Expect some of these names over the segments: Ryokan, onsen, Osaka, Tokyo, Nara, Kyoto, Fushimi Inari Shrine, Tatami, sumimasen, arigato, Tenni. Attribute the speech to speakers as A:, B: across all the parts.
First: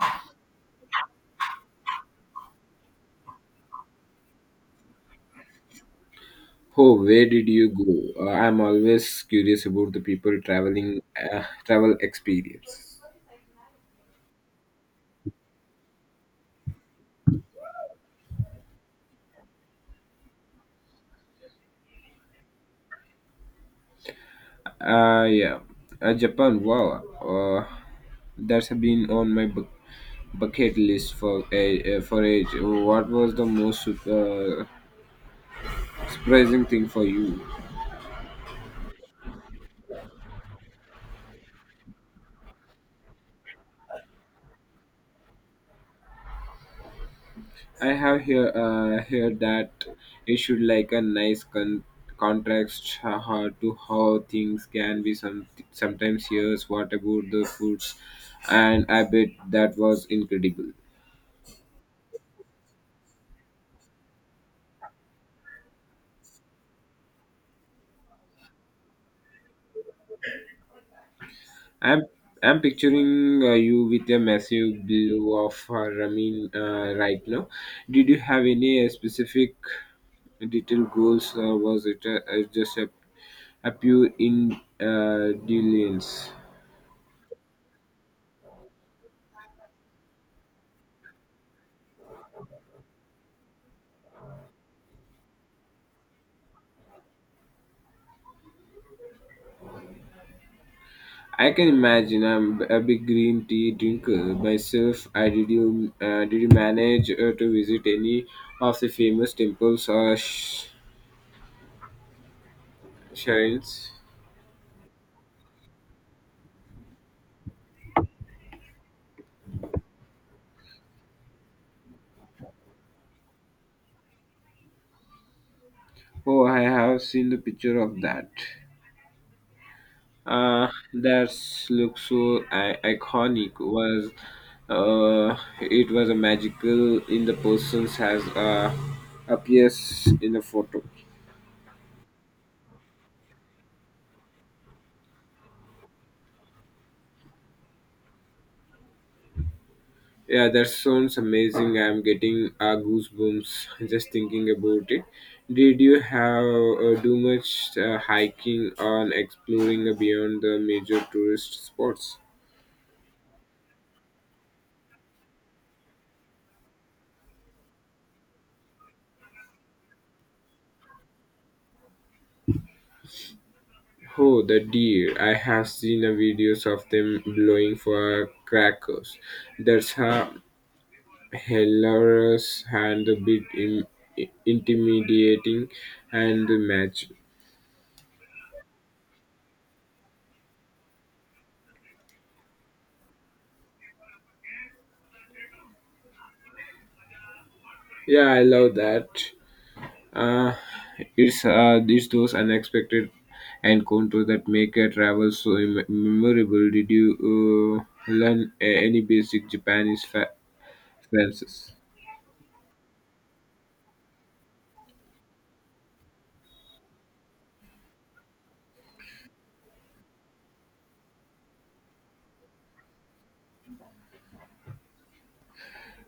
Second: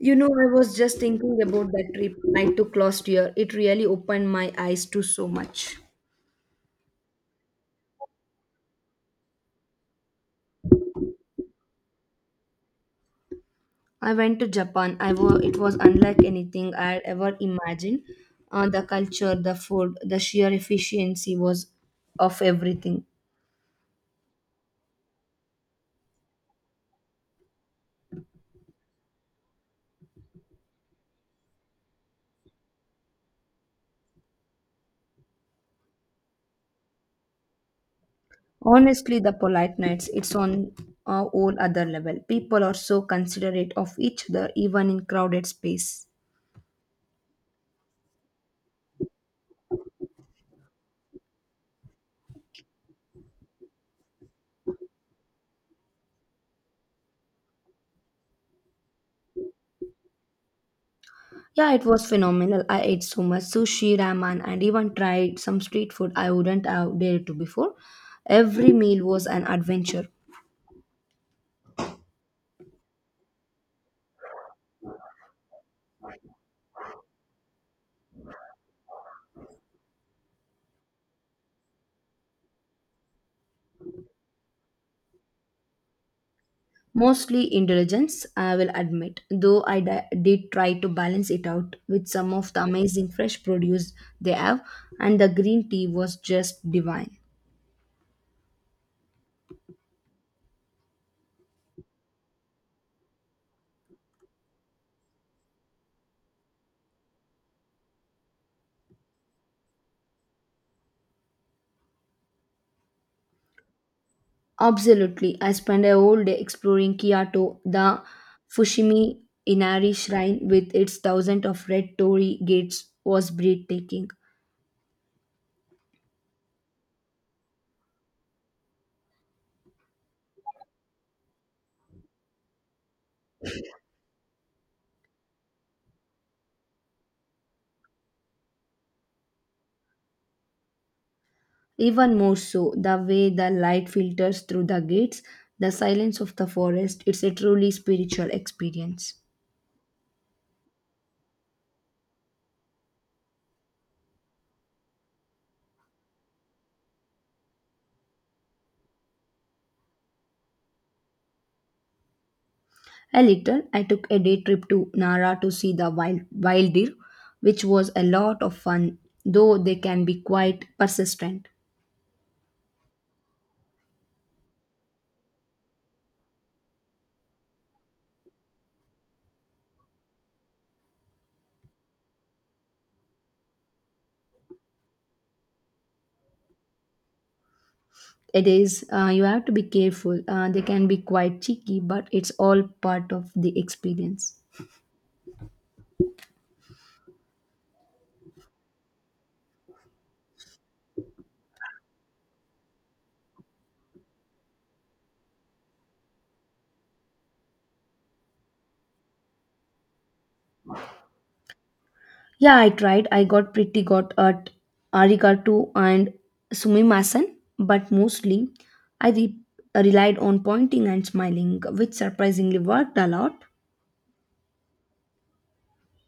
A: You know, I was just thinking about that trip I took last year. It really opened my eyes to so much.
B: Oh, where did you go? I'm always curious about the people traveling travel experience.
A: I went to Japan. It was unlike anything I had ever imagined. The culture, the food, the sheer efficiency was of everything.
B: Uh, yeah, Japan. Wow, that's been on my bucket list for a for age. What was the most surprising thing for you?
A: Honestly, the polite nights, it's on a whole other level. People are so considerate of each other, even in crowded space.
B: I have here heard that it should like a nice contrast to how things can be sometimes here. What about the foods? And I bet that was incredible.
A: Yeah, it was phenomenal. I ate so much sushi, ramen, and even tried some street food I wouldn't have dared to before. Every meal was an adventure,
B: I'm I'm picturing you with a massive blow of ramen right now. Did you have any specific detailed goals, or was it just a pure in dealings?
A: mostly indulgence, I will admit, though did try to balance it out with some of the amazing fresh produce they have, and the green tea was just divine.
B: I can imagine I'm a big green tea drinker myself. I did you manage to visit any of the famous temples or shrines?
A: Absolutely, I spent a whole day exploring Kyoto, the Fushimi Inari Shrine with its thousands of red torii gates was breathtaking.
B: Oh, I have seen the picture of that. That looks so iconic. Was It was a magical in the person's has appears in the photo.
A: Even more so, the way the light filters through the gates, the silence of the forest, it's a truly spiritual experience.
B: Yeah, that sounds amazing. I'm getting goosebumps just thinking about it. Did you have do much hiking on exploring beyond the major tourist spots?
A: A little, I took a day trip to Nara to see the wild deer, which was a lot of fun, though they can be quite persistent.
B: Oh, the deer! I have seen videos of them blowing for crackers. That's a hilarious and a bit intimidating and magic.
A: It is, you have to be careful, they can be quite cheeky, but it's all part of the experience.
B: Yeah, I love that. Uh, it's those unexpected encounters that make a travel so memorable. Did you learn any basic Japanese phrases?
A: Yeah, I tried. I got pretty good at arigato and sumimasen, but mostly I re- relied on pointing and smiling, which surprisingly worked a lot.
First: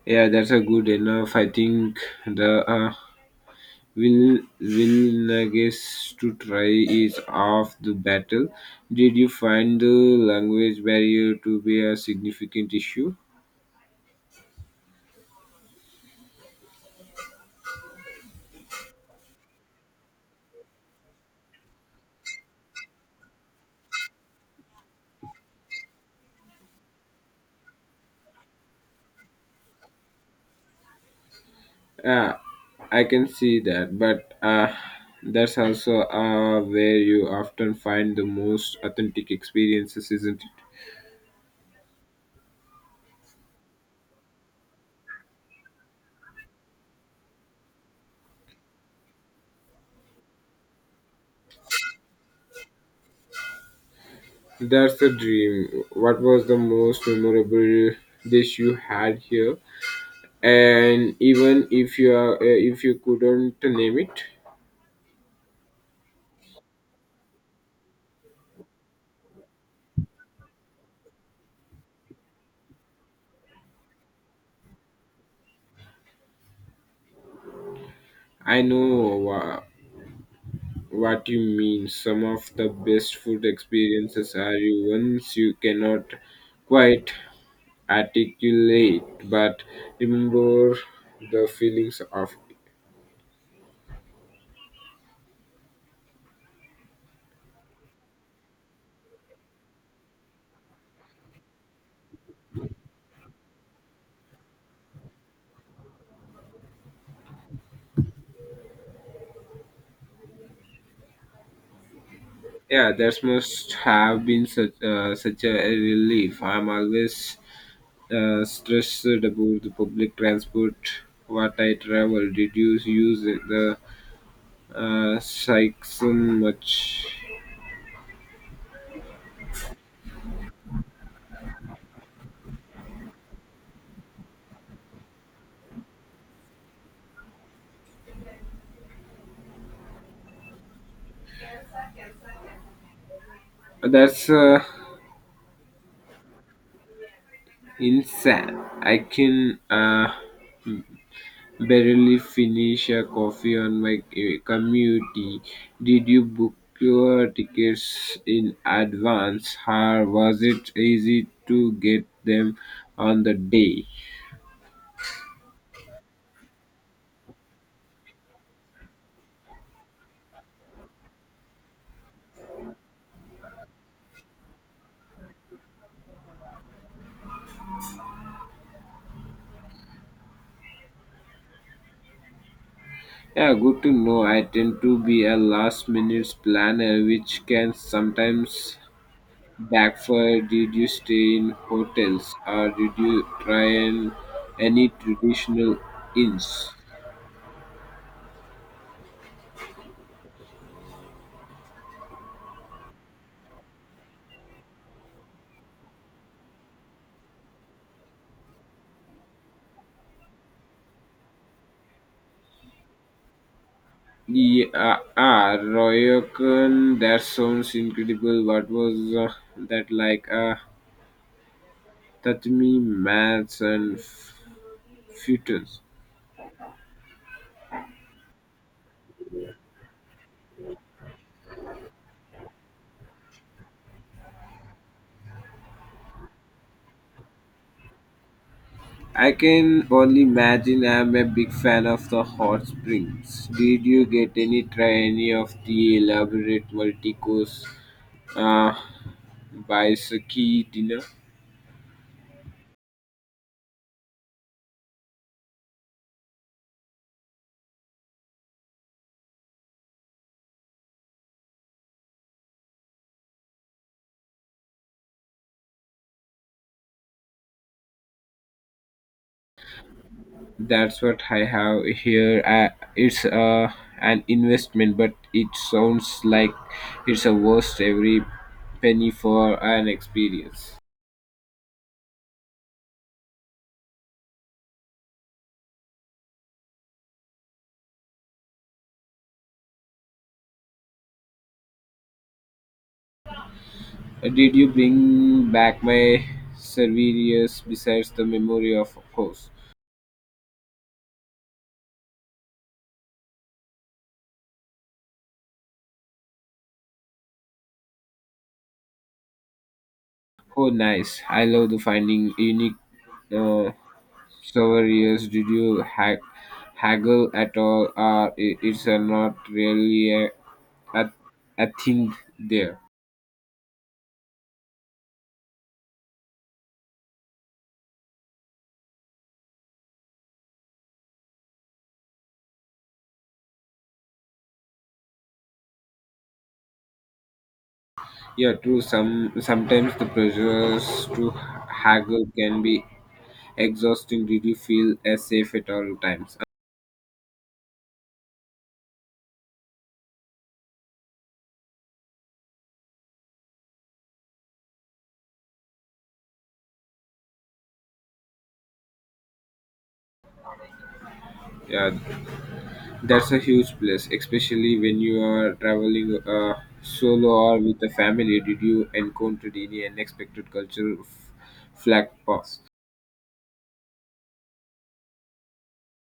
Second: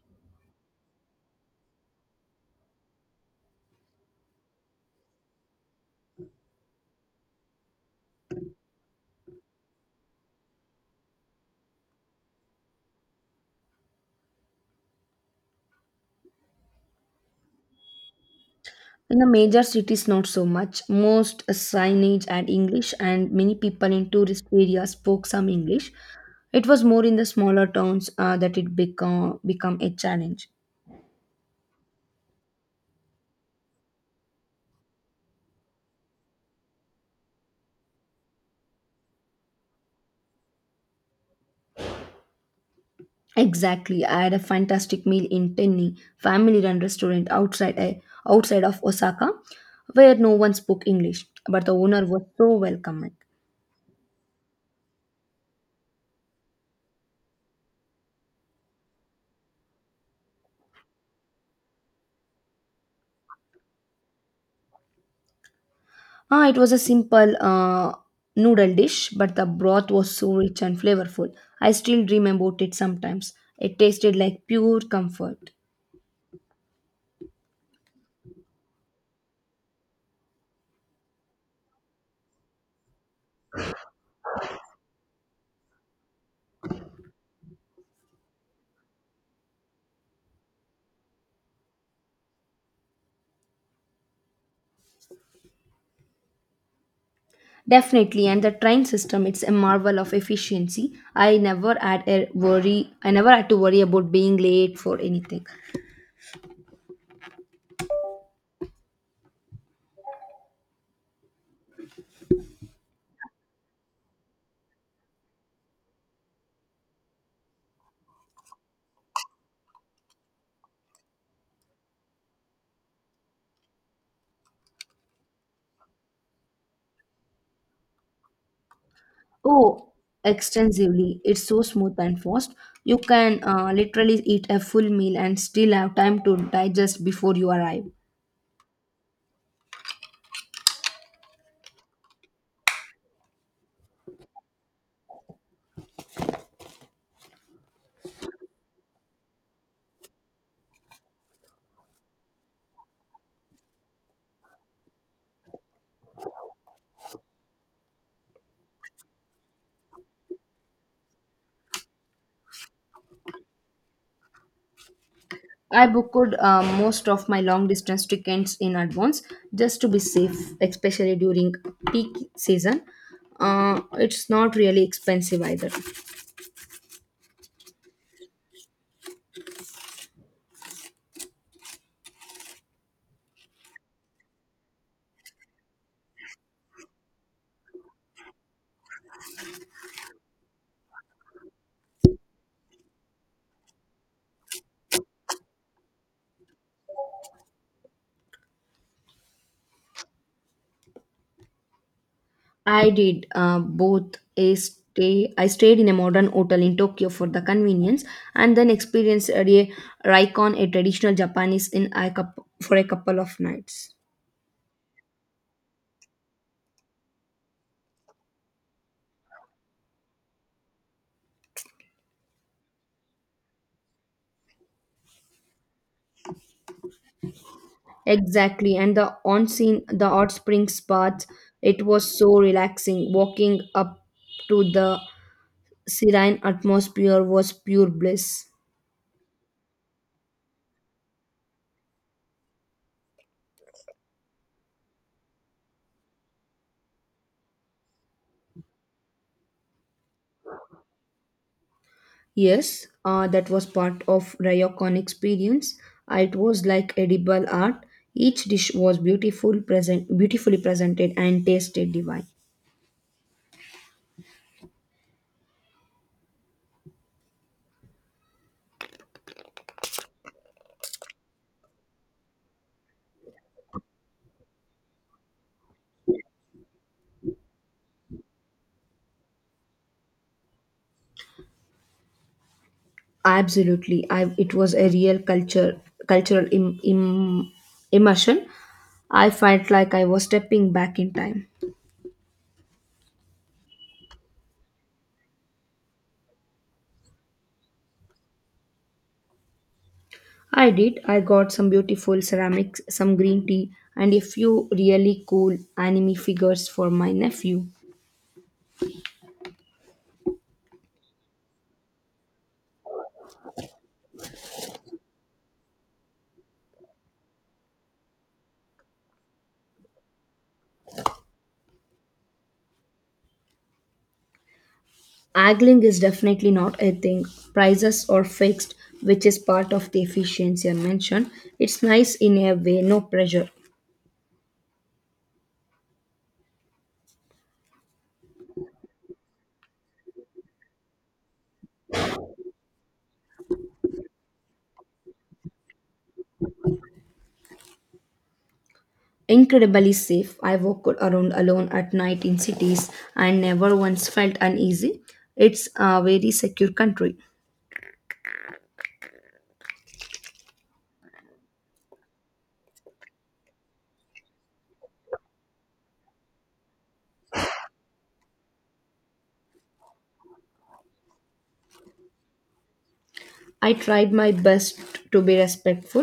B: Yeah, that's a good enough. I think the willingness to try is half the battle. Did you find the language barrier to be a significant issue?
A: In the major cities, not so much. Most signage had English, and many people in tourist areas spoke some English. It was more in the smaller towns that it become a challenge.
B: Yeah, I can see that, but that's also where you often find the most authentic experiences, isn't it?
A: Exactly. I had a fantastic meal in Tenni, family-run restaurant outside of Osaka, where no one spoke English, but the owner was so welcoming.
B: That's the dream. What was the most memorable dish you had here? And even if you are, if you couldn't name it,
A: Ah, it was a simple noodle dish, but the broth was so rich and flavorful. I still dream about it sometimes. It tasted like pure comfort.
B: I know what you mean. Some of the best food experiences are you ones you cannot quite articulate but remember the feelings of it.
A: Definitely, and the train system, it's a marvel of efficiency. I never had a worry. I never had to worry about being late for anything.
B: Yeah, that must have been such, such a relief. I'm always stressed about the public transport. What I travel did you use the cycle much?
A: Oh, extensively. It's so smooth and fast. You can literally eat a full meal and still have time to digest before you arrive.
B: That's insane. I can barely finish a coffee on my commute. Did you book your tickets in advance, or was it easy to get them on the day?
A: I booked most of my long distance tickets in advance just to be safe, especially during peak season. It's not really expensive either.
B: Yeah, good to know. I tend to be a last minute planner, which can sometimes backfire. Did you stay in hotels, or did you try and any traditional inns?
A: I did both. I stayed in a modern hotel in Tokyo for the convenience, and then experienced Raikon, a traditional Japanese, in for a couple of nights.
B: Yeah, ah, Royokan, that sounds incredible. What was that like? Tatami, maths, and futures.
A: Exactly, and the onsen, the hot springs baths, it was so relaxing. Walking up to the serene atmosphere was pure bliss.
B: I can only imagine I'm a big fan of the hot springs. Did you get any try any of the elaborate multi course uh, bicycle dinner?
A: Yes, that was part of Ryokon experience. It was like edible art. Each dish was beautiful, beautifully presented, and tasted divine.
B: That's what I have here. It's An investment, but it sounds like it's a worth every penny for an experience.
A: Absolutely, it was a real cultural immersion. I felt like I was stepping back in time.
B: Did you bring back my souvenirs besides the memory of course?
A: I did. I got some beautiful ceramics, some green tea, and a few really cool anime figures for my nephew.
B: Oh, nice! I love the finding unique uh, souvenirs. Did you haggle at all, or it's not really a, a thing there?
A: Angling is definitely not a thing. Prices are fixed, which is part of the efficiency I mentioned. It's nice in a way, no pressure.
B: Yeah, true. Sometimes the pressures to haggle can be exhausting. Did you feel as safe at all times?
A: Incredibly safe. I walk around alone at night in cities and never once felt uneasy. It's a very secure country.
B: Yeah, that's a huge plus, especially when you are traveling solo or with a family. Did you encounter any unexpected cultural flag paths?
A: I tried my best to be respectful.